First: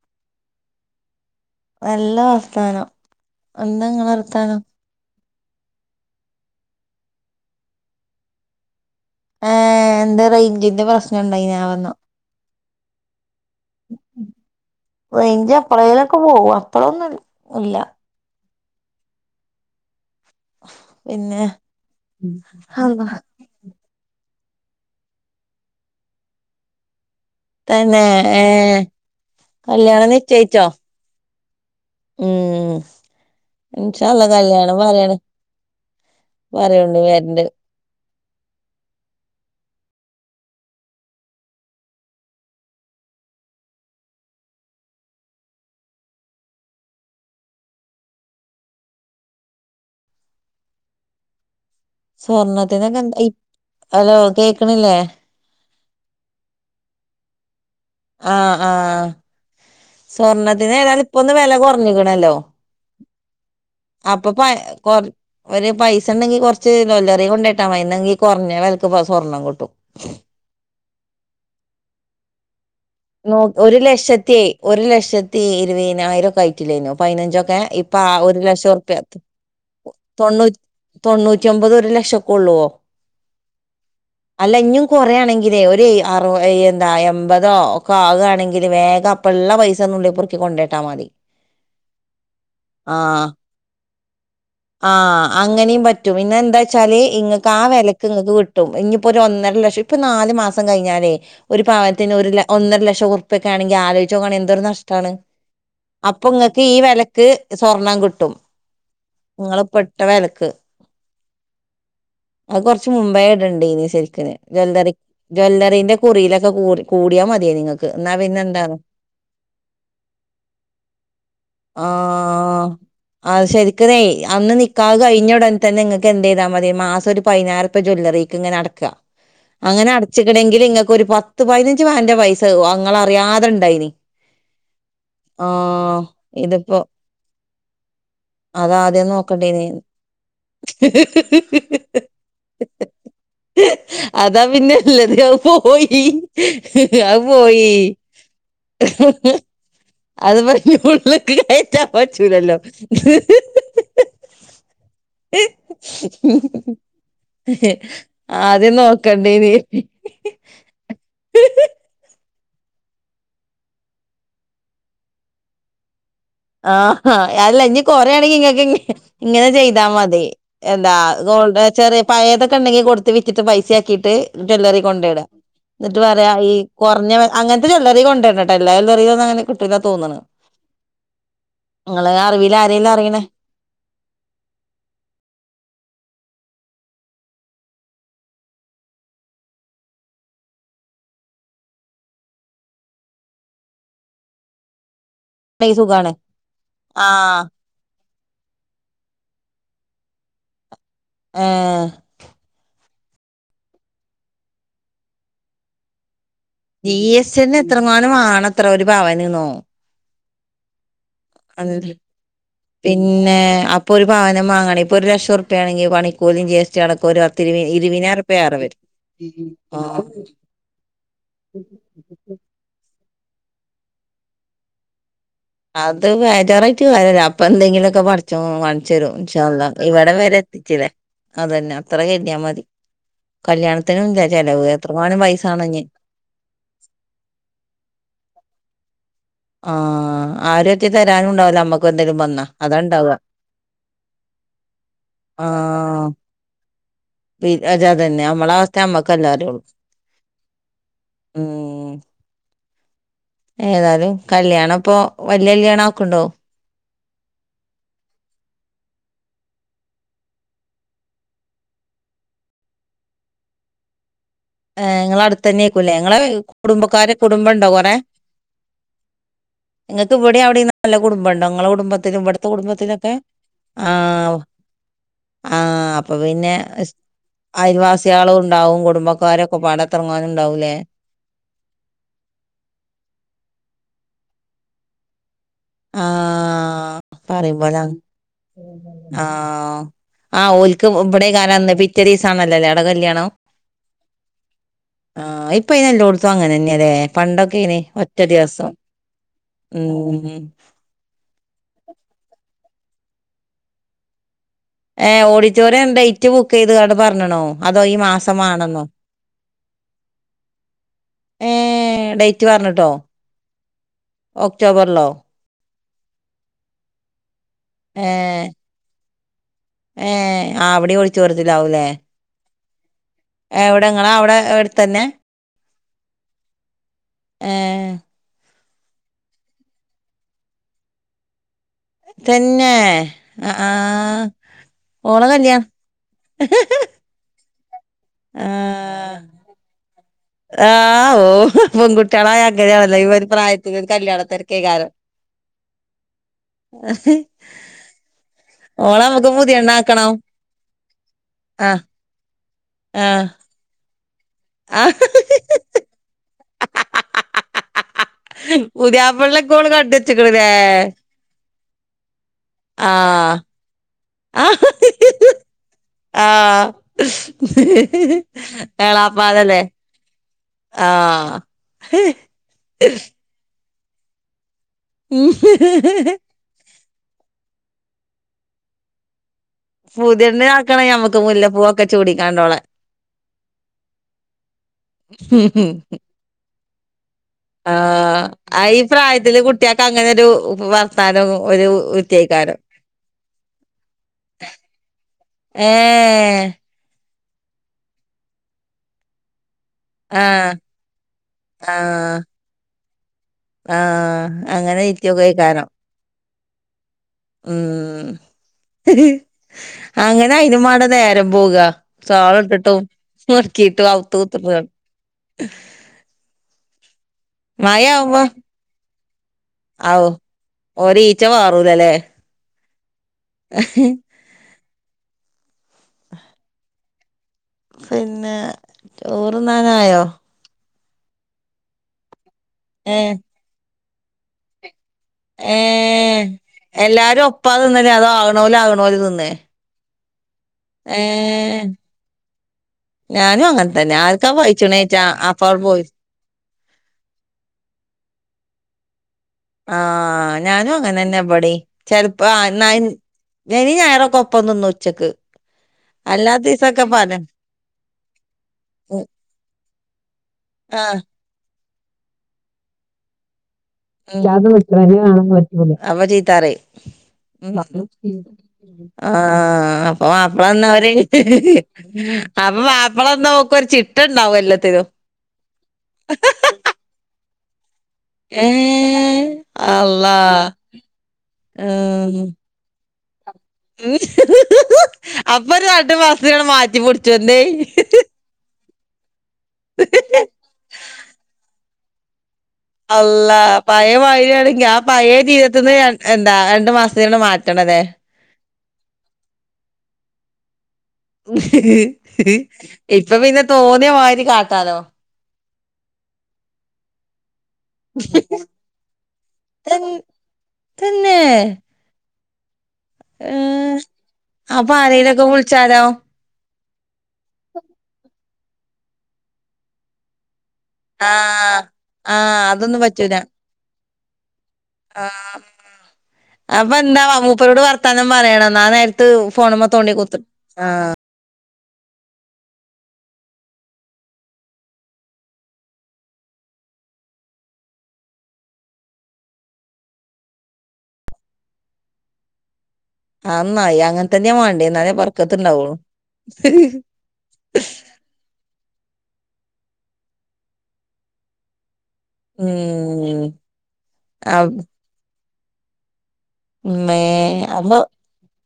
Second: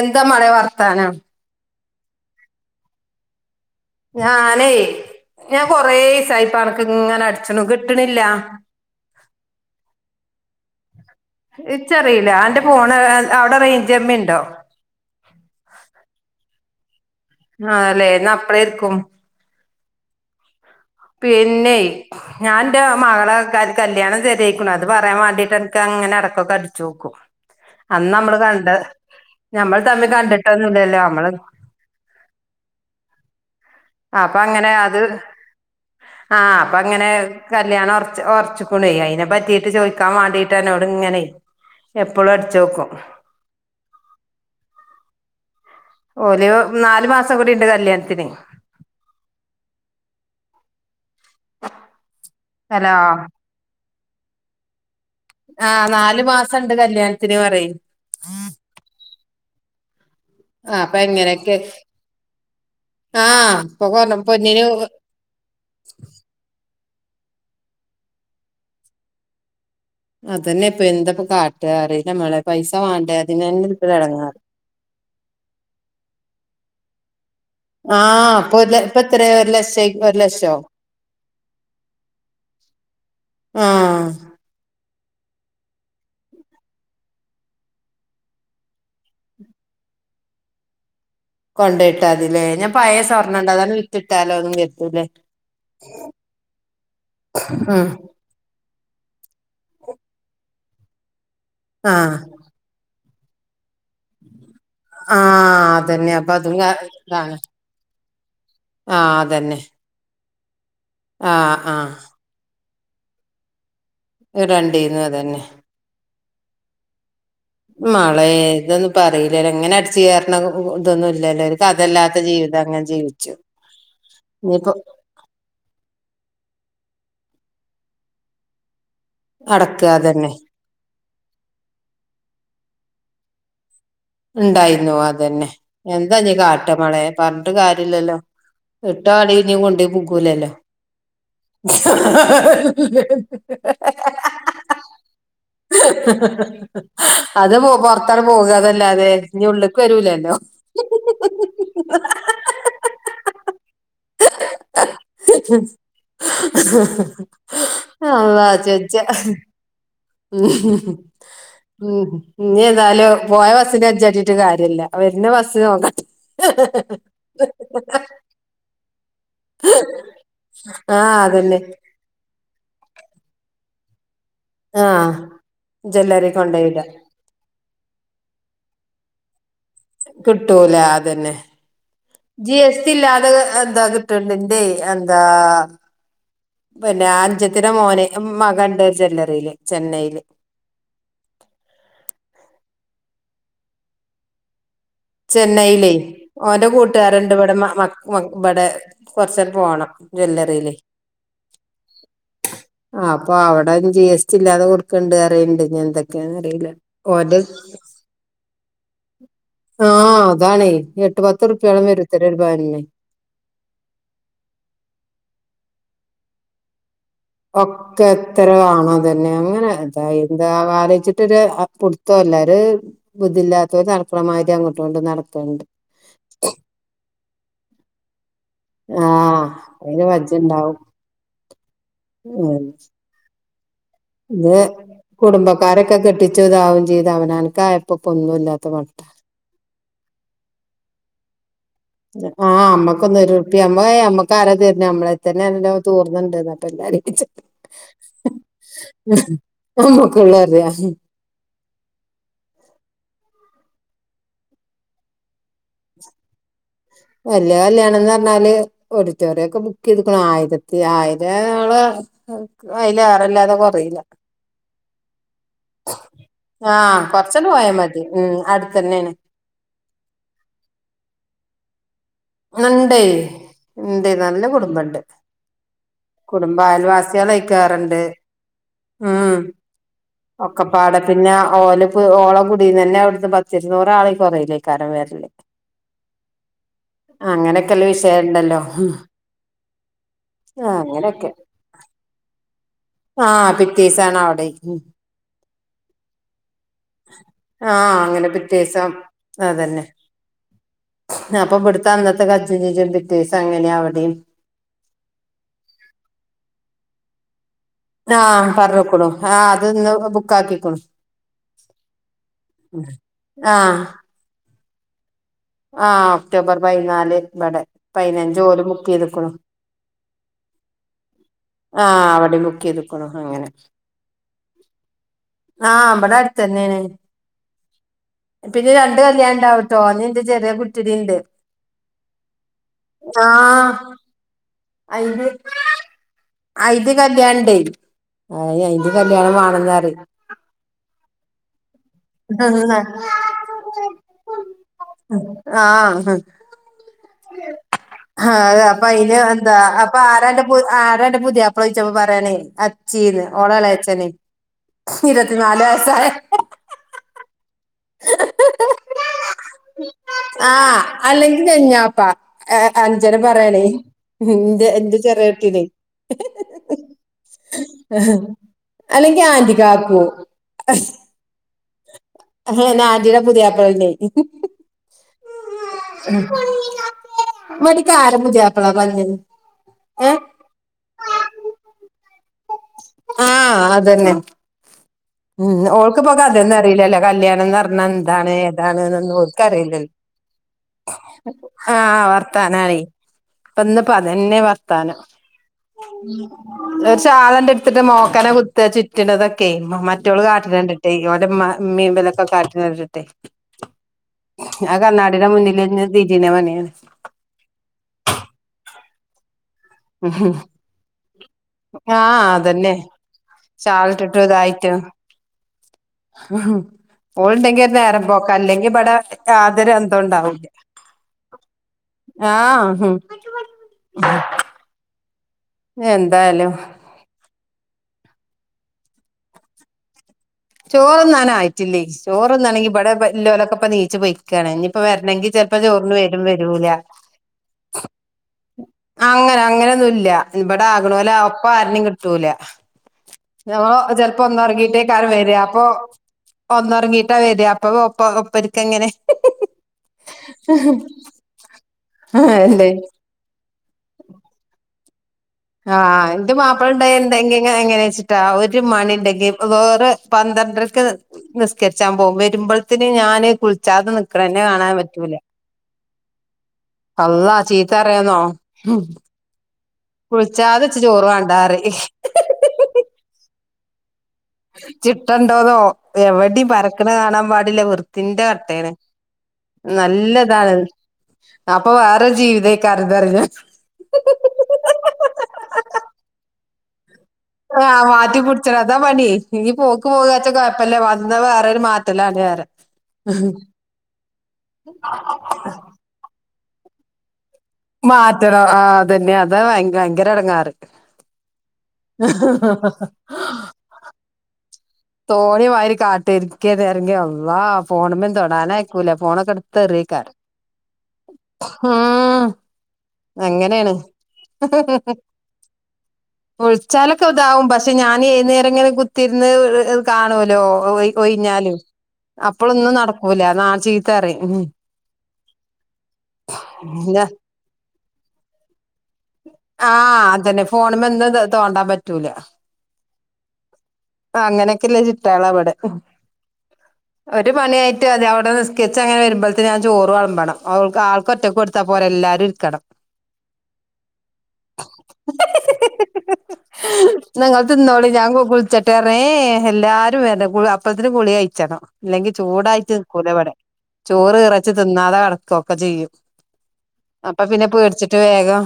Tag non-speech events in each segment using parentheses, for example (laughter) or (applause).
എന്താ മളെ വർത്താനം നല്ല വർത്തമാനം എന്താങ്ങനെ വർത്തമാനം ഞാനേ ഞാൻ കൊറെ സായിപ്പ അനക്ക് ഇങ്ങനെ അടിച്ചണു കിട്ടണില്ല റേഞ്ചിൻ്റെ പ്രശ്ന ഇച്ചറിയില്ല ആന്റെ പോണ റെയിഞ്ച് എപ്പഴേയിലൊക്കെ പോകും അപ്പഴ ഒന്നും ആ അല്ലെ എന്നാ അപ്പഴരിക്കും പിന്നെ ഞാൻ എൻ്റെ അള്ളാ മകളെക്ക കല്യാണം തര അത് പറയാൻ വേണ്ടീട്ട് എനക്ക് അങ്ങനെ ഇടക്കൊക്കെ അടചോക്കും തന്നെ അന്ന് നമ്മള് ഏ കണ്ട ഞമ്മൾ തമ്മി കണ്ടിട്ടന്നല്ലല്ലോ നമ്മള് മ്മ് ഇന്ഷാ അല്ലാഹ് കല്യാണം പറാ ആ അപ്പൊ അങ്ങനെ കല്യാണം ഉറച്ചിക്കുണ അതിനെ പറ്റിട്ട് ചോദിക്കാൻ വേണ്ടീട്ട് എന്നോട് ഇങ്ങനെ എപ്പോഴും അടച്ച്ക്കും ഓലോ നാലു മാസം കൂടിണ്ട് കല്യാണത്തിന് ഹലോ സ്വർണത്തിനൊക്കെ എന്താ ഹലോ കേക്കണില്ലേ ആ നാലു മാസം ഉണ്ട് കല്യാണത്തിന് പറയും ആ ആ സ്വർണ്ണത്തിന് ആഹ് അപ്പൊ ഏതാൽ ഇപ്പൊന്ന് വില എങ്ങനെയൊക്കെ കുറഞ്ഞിക്കണല്ലോ ആഹ് ഇപ്പൊ കൊറ അപ്പൊ പ പൊന്നിന് കൊ ഒരു പൈസ ഉണ്ടെങ്കി കൊറച്ച് ജ്വല്ലറി കൊണ്ട ഇട്ടാ മതി ന്നാ ഈ കുറഞ്ഞ വിലക്ക് സ്വർണ്ണം കിട്ടും അതന്നെ ഇപ്പൊ എന്തപ്പ കാട്ട് ആ അറീല മോളെ പൈസ. വാണ്ടേ ന അതിനന്നെ ഒരു ഇപ്പൊ ലക്ഷത്തി എടങ്ങേറ് ഒരു ലക്ഷത്തി ഇരുപതിനായിരം ഒക്കെ ആയിട്ടില്ലേനോ പതിനഞ്ചൊക്കെ (unintelligible) ഇപ്പൊ ആ ആഹ് ഒരു ഇപ്പൊ ലക്ഷംറുപ്യ ഇപ്പൊ എത്രേ ഒരു ലക്ഷായി ഒരു ലക്ഷോ തൊണ്ണൂറ്റി തൊണ്ണൂറ്റി ഒമ്പത് ഒരു ലക്ഷക്കെ ഉള്ളുവോ ആഹ് അല്ലഞ്ഞും കുറയാണെങ്കിലേ ഒരു അറു എന്താ എൺപതോക്ക ആകുകണെങ്കിൽ വേഗ അപ്പഴ ഉള്ള പൈസ ന്നുള്ളി പെറുക്കി കൊണ്ടേട്ടാ മതി കൊണ്ട ഇട്ടാതില്ലേ ഞാൻ ആ പയ സ്വ ർണ്ണംണ്ട അതാണ് വിട്ടിട്ടാലോ ഒന്നും ആ കരുതൂല്ലേ അങ്ങനെയും പറ്റും പിന്നെ എന്താ ച്ചാല് ഇങ്ങൾക്ക് ആ വിലയ്ക്ക് ഇങ്ങൾക്ക് കിട്ടും ഇനി ഇപ്പൊ ഒരു ഒന്നര ലക്ഷം ഇപ്പൊ നാല് മാസം കഴിഞ്ഞാലേ ഒരു പാവനത്തിന് ആഹ് ഒരു ഒരു ലക്ഷ കുപ്പൊക്കെണെങ്ക ആലോചോക്കെ എന്തോ (unintelligible) ഷ്ടാണ് ആ അതന്നെ അപ്പൊ അതും നിങ്ങക്ക് കാ ഈ വിലക്ക് ഇതാണ് സ്വർണം കട്ടി നിങ്ങള് പെട്ട വിലക്ക് ആ ആ അത് കുറച്ച് മുമ്പേ ഇടണ്ട് ഇനി ശെരിക്കിന് ജ്വല്ലറി രണ്ടീന്നും അതന്നെ ജ്വല്ലറിന്റെ കുറിയിലൊക്കെ കൂ കൂടിയാ മതി മളെ ഇതൊന്നും പറയില്ലല്ലോ ഇങ്ങനെ അടച്ച് കയറണ ഇതൊന്നും ഇല്ലല്ലോ ഒരു കഥല്ലാത്ത ജീവിതം ഇതങ്ങെ ജീവിച്ചു ശരിക്കനേ അന്ന് ഇനിയിപ്പോ നിക്കാ കഴിഞ്ഞോടൻ തന്നെ നിങ്ങക്ക് എന്ത് ചെയ്താ മതിയ മാസം ഒരു പതിനായിർപ്പ്യ ജ്വല്ലറിക്ക് ഇങ്ങനെ അടക്കുക അടക്കുക അങ്ങനെ അതന്നെ അടച്ചിക്കണെങ്കിൽ ഇങ്ങക്ക് ഒരു പത്ത് പതിനഞ്ച് പന്റെ പൈസ ഇങ്ങളെ അറിയാതെണ്ടായിനി ണ്ടായിന്നോ അതന്നെ എന്താ നീ കാട്ട ഇതിപ്പോ മാളെപറഞ്ഞിട്ട് കാര്യല്ലല്ലോ അതാദ്യം എട്ടാ ആടി നോക്കണ്ടേനി (unintelligible) കൂലല്ലോ അതാ പിന്നെ ഇള്ളത് അത് പോയി (unintelligible) (unintelligible) അത് പുറത്ത പോകതെ ല്ലതെ ന ഉള്ളേക്ക് വരൂലല്ലോ അതിപ്പോ ഉള്ള്ക്ക് കയറ്റാൻ പറ്റൂലല്ലോ (unintelligible) ആദ്യം നോക്കണ്ടേനി (unintelligible) (unintelligible) (unintelligible) ഇനി എന്തായാലും പോയ ബസ്സിനന് കജാട്ടീ ട്ട് കാര്യല്ല വരെ ബസ്സ് നോക്ക ആ അല്ല ഇനി കൊറ ആണെങ്കി ഇങ്ങക്ക് ഇങ്ങനെ ചെയ്താ മതി എന്താ ആ അതന്നെ (unintelligible) പയതൊക്കെണ്ടെിൽ കൊടുത്ത് വറ്റിട്ട് പൈസ ആക്കിയിട്ട് ജ്വല്ലറി ആഹ് കൊണ്ടയ്ട എന്നിട്ട് ജ്വല്ലറി പറയാ ഈ കൊണ്ടോയിടാ കുറഞ്ഞ അങ്ങനത്തെ ജ്വല്ലറി കൊണ്ട (unintelligible) കിട്ടൂല അതന്നെ ഇങ്ങളെ അറിവിൽ ജി സ് ടി ആരേലും അറിയണ ഇല്ലാതെ എന്താ കിട്ടണ്ടേ ന്തേ എന്താ പിന്നെ അനുജത്തിന്റെ മോനെ മക ണ്ട് ജ്വല്ലറിയില് ചെന്നൈയില് ണ്ടെങ്കി ചെന്നൈയിലേ സുഖാണ് ഓന്റെ കൂട്ടുകാരുണ്ട് ആഹ് ഇവിടെ മ ഇബടെ കൊറച്ചു പോണം ജ്വല്ലറിയിലെ ഏഹ് ആഹ് അപ്പൊ അവിടെ ജി എസ് ടി ഇല്ലാതെ കൊടുക്കണ് ണ്ട് അറിയണ് ണ്ട് ഇങ്ങനത്തെക്കെ ജി എസ് ടി എന്നെ എത്ര മാനം മാണ ത്ര ഒരു പവന് ന്നോ ആഹ് അതാണ് (inaudible) പിന്നെ അപ്പൊ ഒരു പവന് മാങ്ങണെ ഇപ്പൊ ഒരു ലക്ഷം ഉറുപ്പയാണെങ്കി പണിക്കൂലി ജി എസ് ടി അടക്ക ഒക്കെ എത്രണോ തന്നെ അങ്ങനെ അതാ ആഹ് എന്താ ആലോയിച്ചിട്ടൊരു (inaudible) ള്ളേര് ബുദ്ധില്ലാത്തോര് നടക്കണമാതിരി അങ്ങോട്ടും ഇങ്ങോട്ടും നടക്ക്‌ അത് ബേജാറായിട്ട് കാര്യല്ല അപ്പൊ എന്തെങ്കിലൊക്കെ പടച്ചോൻ കാൺച്ചെരും ഇൻഷാ അള്ളാ ഇവടെ വെരെ ണ്ടാവും അതെന്നെ അത്ര കെര് തിയ മതി കല്യാണത്തിനുംല്ലെ ഇത് ചെലവ് എത്ര കുടുംബക്കാരൊക്കെ കെട്ടിച്ചു താവും ചെയ്ത് അവനാൻക്കായപ്പോ ഇപ്പ ഒന്നും ഇല്ലാത്ത മട്ട ആ ആരെട്ത്ത് തെരാനുംണ്ടാവൂലെ ഞമ്മക്ക് ആ നമ്മക്കൊന്നൊരുറുപ്യ ഏ നമ്മക്കാര തെര്ണെ നമ്മളെത്തന്നെ (unintelligible) പ്പ എല്ലാരും (unintelligible) അതെന്നെ നമ്മളവസ്ഥ നമ്മക്കല്ലെറിയുള്ളു നമ്മക്കുള്ള അറിയാ ഉം ഏതായാലും കല്യാണംപ്പൊ വല്യ കല്യാണാക്ക്ണ്ടോ വല്യ കല്യാണംന്ന് പറഞ്ഞാല് ഓഡിറ്റോറിയൊക്കെ ബുക്ക് ചെയ്ത്ക്ക്ണ് ആയിരത്തി ആയിരം ആള് അയ്ല് ഏറല്ലാതെ കൊറീല്ല ഏ ഇങ്ങളെ അട്ത്തെന്നെക്കും ല്ലെ ഇങ്ങള് ആഹ് കുടുംബക്കാര് കൊറച്ചണ്ട് കുടുംബംണ്ടോ പോയാ കൊറെ മതി ഉം അടുത്തന്നേണ് ങ്ങക്ക് ഇവടെ അവടെ നല്ല കുടുംബംണ്ടോ ങ്ങളെ കുടുംബത്തിലും ഇവ്ട്ത്തെ കുടുംബത്തിലൊക്കെ ആ ണ്ട് നല്ല കുടുംബണ്ട് ആ അപ്പൊ പിന്നെ കുടുംബം സ് അയൽവാസ്യാള് അയ്ൽക്കേറണ്ട് അയൽവാസികളും ഉണ്ടാവും ഉം ഉം കുടുംബക്കാരൊക്കെ പാടെ തിറങ്ങാനുണ്ടാവൂലേ ഒക്കെപ്പാടെ പിന്നെ ഓല്പ്പോ ഓളെ കുടീന്നെന്നെ അവ്ട്ന്ന് പത്തിരുന്നൂറള് കൊറീലേക്കാരം വെര്ല് ആ അങ്ങനെയൊക്കെല്ല വിഷ ആഹ് ആ ആഹ് ഓൽക്ക് ഇവിടെ അങ്ങനെയൊക്കെ കാലംന്ന് പിറ്റേ ദിവസ ആണല്ലോല്ലേ ആഹ് പിറ്റേ ദെവസാണ് അവിടെ ആഹ് ഇപ്പ ഇത്‌യെല്ലോടത്തും അങ്ങനെ തന്നെയാണ് പണ്ടൊക്കെയാനെ ആഹ് അങ്ങനെ ഒറ്റദിവസം പിറ്റേസം അതന്നെ ഉം ഉമ് (unintelligible) അപ്പൊ ഇവിടുത്തെ അന്നത്തെ (unintelligible) പിറ്റേസം അങ്ങനെയ അവിടെയും ഏഹ് ഓഡിറ്റോറിയം ഡേറ്റ് ബുക്ക് ചെയ്തണ്ട് അത് പറഞ്ഞണോ ആഹ് പറഞ്ഞെക്കുണു അഹ് അത് ഇന്ന് ബുക്ക് ആക്കിക്കൊളു ഏ ഡേറ്റ് പറഞ്ഞിട്ടോ ആഹ് ഒക്ടോബറിലോ ആഹ് ഒക്ടോബർ പതിനാല് ഇവിടെ പതിനഞ്ച് ഏഹ് ഓരും ബുക്ക് ചെയ്ത്ക്കണു ഏഹ് ആഹ് അവടിം ഓഡിറ്റോറിയത്തിലാവുംല്ലേ ആഹ് അവിടെയും ബുക്ക് ചെയ്തു എവിടെ നിങ്ങളാ അവിടെ അടുത്ത്തന്നെ ആഹ് ഇവിടെ അടുത്തന്നെയാണ് ഏഹ് പിന്നെ രണ്ട് കല്യാണം ഉണ്ടാവുട്ടോ അന്ന് എന്റെ ചെറിയ കുട്ടിടേം ഉണ്ട് തന്നെ ആഹ് ഓളെ അയിന് കല്യാണം ഹിഹിഹി ഡേയ്‌ (unintelligible) ആ ആ ഓ പെൺകു - കള അങ്ങനാണല്ലോ ഈ ഒരു പ്രായത്തിൽ ഒരു കല്യാണ തിരക്കേകാരം (inaudible) ആഹ് ആ അതാ അയിന് എന്താ അപ്പൊ ആരാ എന്റെ പു ആരാ എന്റെ ആഹ് പുതിയപ്പളോഴിച്ചപ്പോ പറയാൻ അച്ചീന്ന് ആഹ് ഓളെലയച്ചന് ആഹ് ഇരുപത്തിനാല് വയസായ പുതിയിപ്പിളെയൊക്കെ ഓള് കണ്ട് വെച്ചക്കണുയില്ലേ ഞാപ്പാ അഞ്ജന പറയണേ എ എന്റെ ചെറിയ കുട്ടീനെ- ആഹ് അല്ലെങ്കി ആന്റി എളാപ്പാന്നല്ലേ? കാക്കു ആഹ് നാദീടെ പുതിയാപ്പളണ്ടെ (unintelligible) പുതിയാപ്പളാ (unintelligible) ഏഹ് പുതിയണ്ണിനെ ആക്കണേ ഞമ്മക്ക് മുല്ലപ്പൂവൊക്കെ ചൂടി. ആദ്യം. അതെന്നെ ഉം ഓൾക്ക് പോ അതെന്ന അറിയില്ലല്ലേ ആ കല്യാണംന്നറിഞ്ഞ എന്താണ് ആ ഈ ഏതാണന്നൊന്നും പ്രായത്തില് കുട്ടിയാക്ക് ഓൽക്കറിയില്ലല്ലോ അങ്ങനൊരു വർത്താനം ഒരു ആ വിദ്യയ്ക്കാരം വർത്തനറി പ്പ ഇന്നിപ്പ അതെന്നെ വർത്താനം ഏ ചാലന്റെ എടുത്തിട്ട് മോക്കനെ കുത്ത് ചുറ്റിനതൊക്കെ കുറ്റികള് ആ കാട്ടിനണ്ടിട്ടേ ഓൻ്റ മ്മ ആ മുൻമ്പിലൊക്കെ കാട്ടണണ്ടിട്ടെ ആ ആ അങ്ങനെ കണ്ണാടിടെ വിറ്റൊക്കെയ്ക്കാരം മുന്നിലിര്ന്ന് തിരിണ പണിയാണ് ഉം അങ്ങനെ അയിനും മാണ്ടെ നേരം പോവ ആഹ് സാള് അതന്നെ ഇട്ട്ട്ടും മുറിക്കിട്ട് അവ്ത്ത് ഷാളിട്ടിട്ടും കുത്തിർന്നാണ്ട് ഉ ഓൾ ഉണ്ടെങ്കി നേരംപോക്കാ അല്ലെങ്കിബട ഔ ഒരീച്ച പാറൂലല്ലേ ആഹ് എന്തായാലും പിന്നെ ചോറ്ന്നാനായോ ചോറൊന്നാന ആയിട്ടില്ലേ ചോറൊന്നാണെങ്കി ഇവിടെ ഏ വല്ലോലൊക്കെ ഇപ്പ നീച്ചു പൊയ്കാണ് ഇപ്പ വർണെങ്കി ചെലപ്പോ ഏ ചോറിനുവെരും വരൂല എല്ലാരും ഒപ്പാ തിന്നല് അതോ ആകണോല് ആകണോല് അം തിന്നേ അങ്ങനെ അങ്ങ ന്നുല്ല ഇവിടെ ആകണ ഏ ആ പ്പ ആരനെയും കിട്ടൂല ഞാനും ഞമ്മ അങ്ങനെ തന്നെ ചിലപ്പോ ആർക്കാ ഒന്നും ഒറങ്ങീട്ടേക്കാ പയിച്ചണേച്ചാ രം വര അപ്പാ അപ്പൊ പോയി ഒന്നുറങ്ങിട്ടാ വര അപ്പൊ ഒപ്പ ഒപ്പര്ക്കങ്ങനെ ആ ഞാനും അങ്ങനെന്നെ ബടീം ചെലപ്പോ അല്ലേ ന ശനി ഞായറൊക്കൊപ്പം നിന്നു ഉച്ചക്ക് ആഹ് എന്റെ അല്ലാത്തീസൊക്കെ പല മാപ്പിളണ്ടണ്ടെങ്കി എങ്ങനെ വെച്ചിട്ടാ ഒരു മണി ഉണ്ടെങ്കിൽ വേറെ പന്ത്രണ്ടരക്ക് ആഹ് നിസ്കരിച്ചാൻ പോകും വരുമ്പോഴത്തിന് ഞാന് കുളി (unintelligible) അപ്പ ചീത്താറയും അള്ളാ ചീത്ത അറിയാന്നോ ആ അപ്പൊ വിളിച്ചാതെ ഇച്ച് മാപ്പിളന്നര് ചോറ് വേണ്ടാറിയും അപ്പൊ മാപ്പിളന്ന് നോക്ക ഒരു ചി ചിട്ടണ്ടോതോ എവി ടീം പരക്കണ കാണാൻ പാടില്ലേ വ ത്തിന്റെ കട്ടേണ് ഏഹ് അള്ളാ നല്ലതാണ് അപ്പൊ വേറെ ആഹ് ജീവിതക്കാ ത്റഞ്ഞ അപ്പൊ ഒരു രണ്ട് മാസം മാറ്റിപുടി ആ മാറ്റി പുട് എന്താ പണി ഈ പോക്ക് പോകാച്ച കൊഴപ്പല്ല വന്ന് വേറൊരു മാറ്റല്ലാണ് വേറെ അല്ല പഴയ വഴിയാണെങ്കി ആ പഴയ ജീവിതത്തീന്ന് എന്താ രണ്ടു മാസാണ് മാ മാറ്റണം ആ അതന്നെ അതാ ഭയങ്കര എടങ്ങാറ് ഇപ്പ പിന്നെ തോന്നിയ മാതിരി കാ തോണി മാരി കാട്ട ഇരിക്കേ നെരങ്ങെ അള്ളാ ഫോണ്മ തൊടാനയ്ക്കൂല ഫോണക്കെ എടുത്ത് തൻ എറിയക്കാര തന്നെ അങ്ങനെണ് ഏഹ് അപ്പൊ ആരേലൊക്കെ വിളിച്ചാലോ? ചിലർക്ക് ഇതാവും പക്ഷെ ഞാൻന്നേര എങ്ങനെ കുത്തിരുന്ന് കാണുമലോ ഒയി പോയി ഞ്ഞാലും ആഹ് ആഹ് അപ്പളൊന്നും നടക്കൂല നാ ചീത്തറ ആ അപ്പൊ എന്താ മൂപ്പരോട് വർത്താനം പറയണം നാന ആ അതന്നെ ഫോണന്ന് തോണ്ടൻ പറ്റൂല അങ്ങനൊക്കെല്ലേ ചിട്ടാള അവിടെ ഒരു മണിയായിട്ട് അതി അവിടെ നി സ്കെച്ച് അങ്ങനെ വരുമ്പോഴത്തെ ഞാൻ ചോറ് കളമ്പണം ആൾക്ക് ഒറ്റക്ക് കൊടുത്താ പോലെല്ലാം എല്ലാരുംരിക്കണം അത് നന്നായി അങ്ങനെ തന്നാ വേണ്ടേ എന്നാലേ പറക്കത്ത്ണ്ടാവൂ ഞങ്ങ തിന്നോളി ഞാൻ കുളിച്ചട്ടെർഞ്ഞ ഏ എല്ലാരും (unintelligible) അപ്പഴത്തിന് കുളി കയ്ച്ചണം ഇല്ലെങ്കി ചൂടായിട്ട് നിക്കൂലെ ഉം ഇവിടെ ചോറ് ഇറച്ച് തിന്നാതെ കിടക്കുകൊക്കെ ചെയ്യും അമ്മേ അപ്പൊ പിന്നെ പേടിച്ചിട്ട് വേഗം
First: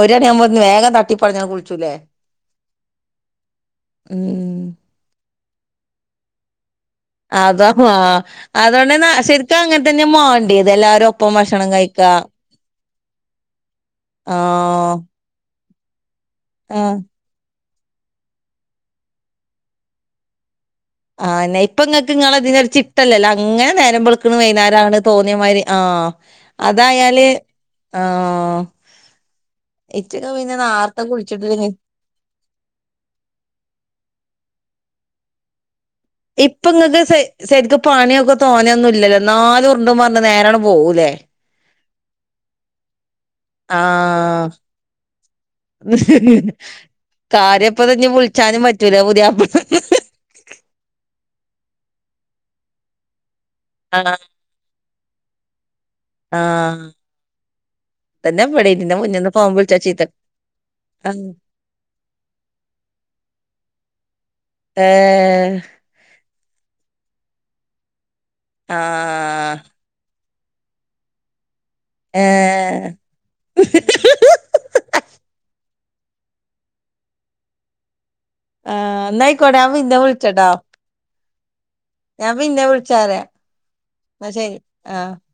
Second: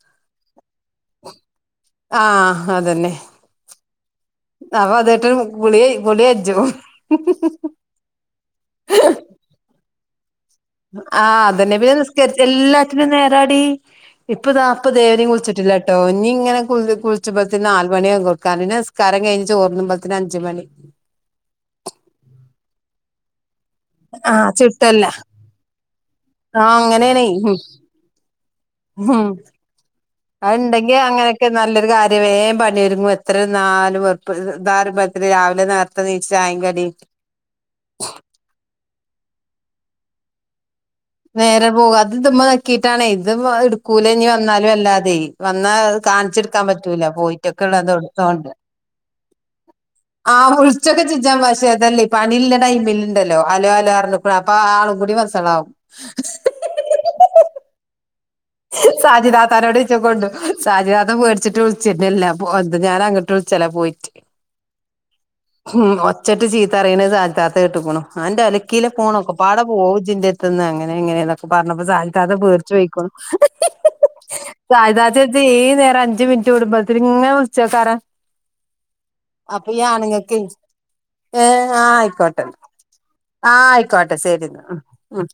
ഒര് മണിയവുമ്പത്തേന് വേഗം തട്ടി പെടഞ്ഞ് ഒന്ന് കുളിച്ചൂലേ? ആഹ് അതന്നെ ഉം അപ്പൊ അത് കുളി ഗുളി കജ്ജും അതാ ആഹ് അതുകൊണ്ട് (unintelligible) ശരിക്കും അങ്ങനെ തന്നെ മാണ്ട് ആഹ് അതെന്നെ പിന്നെ നിസ്കരി എല്ലാറ്റിനും നേരാടി ഇപ്പൊതാ ഇപ്പ ആഹ് ഇതുവരെയും കുളിച്ചിട്ടില്ല. ട്ടോ ഇനി ഇങ്ങനെ കു ആഹ് കുളിച്ചുമ്പഴത്തിന് നാല് മണിയാകും (unintelligible) കൊടുക്കാ പിന്നെ നിസ്കാരം കഴിഞ്ഞ് ചോർന്നുമ്പോത്തിന് അഞ്ച് മണി. ല്ലല്ലോ അങ്ങനെ നേരം വെളുക്കണ് ആഹ് വൈന്നേരാവണ് ചിട്ടല്ല തോന്നിയമാതിരി ആഹ് ആ അങ്ങനെയാണേ അതായാല് ഉം ആഹ് ഇച്ചൊക്കെ അത് പിന്നെ ഇണ്ടെങ്കി നാർത്തെ അങ്ങനെയൊക്കെ കുളിച്ചിട്ടില്ലെങ്കി നല്ലൊരു കാര്യാ വേഗം പണിയൊരുങ്ങും എത്ര ഇരുന്നാലും വെറുപ്പ് (unintelligible) (unintelligible) രാവിലെ നേരത്ത് ഇപ്പ ഇങ്ങക്ക് സെ സെരിക്ക് പണിയൊക്കെ തോനെയൊന്നും ഇല്ലല്ലോ ഇന്നാലും ഉരിണ്ട് മറഞ്ഞ് നേരങ്ങ് പോവു നേരം പോവും അത് ഇതുമ്മെ നെക്കീട്ടാണെ ഇത് (unintelligible) ഇടുക്കൂല ഇഞ് ആഹ് വന്നാലും അല്ലാതെ വന്നാ കാണിച്ചെടുക്കാൻ പറ്റൂല പോയിറ്റൊക്കെ ഇള്ളതും (unintelligible) ച്ചാനും പറ്റൂല പുതിയാപ്പള ആഹ് ഒളിച്ചൊക്കെ (unintelligible) പഷേ അതല്ലേ പണി ഇള്ള ടൈമില്ണ്ടല്ലോ അലോ അലോ ആഹ് പറിഞ്ഞിക്കണു അപ്പൊ ആളും കൂടി വസളാവും. ആഹ് അതന്നെ ഇവിടേം ഇന്റെ മുന്നിന്ന് ഫോൺ സാജിദാത്താനോട് വിളിച്ചാ ചീത്ത ഈച്ചോകോണ്ടു സാജിദാത ആഹ് പേടിച്ചിട്ട് വിളിച്ചിരുന്നില്ല അപ്പൊ ഒന്ത് ഞാൻ അങ്ങോട്ട് വിൾ ചെലാ പോയിട്ട് ഏഹ് തറീണെ സാജ്താത്ത ക കേട്ട്കുണു ആന്റെ അലക്കിയിലെ പോണോക്കെ പാട ആഹ് പോജിന്റെര്ത്ത്ന്ന് അങ്ങനെ ഇങ്ങനെ ന്നൊക്കെ പർഞ്ഞപ്പോ സാജ്താത്ത ഏഹ് പേട്ച്ചോയ്ക്ക്ണു. സായ്താത്ത ഓയ്ച്ച ഈ നേര് ഒരു അഞ്ച് മിനിറ്റ് കൂടുമ്പോത്ന് ഇങ്ങെ വിളിച്ചോ കാര ആഹ് എന്നായിക്കോട്ടെ അപ്പ ഞാൻ ഈ പിന്നെ ആണ്ങ്ങക്ക്ൻജ് ഏഹ് ആഹ് ഞാ ആയിക്കോട്ടെ പിന്നെ വിൾച്ചാറ് ആഹ് അയിക്കോട്ടെ ശെരിന്ന ഉം ഉം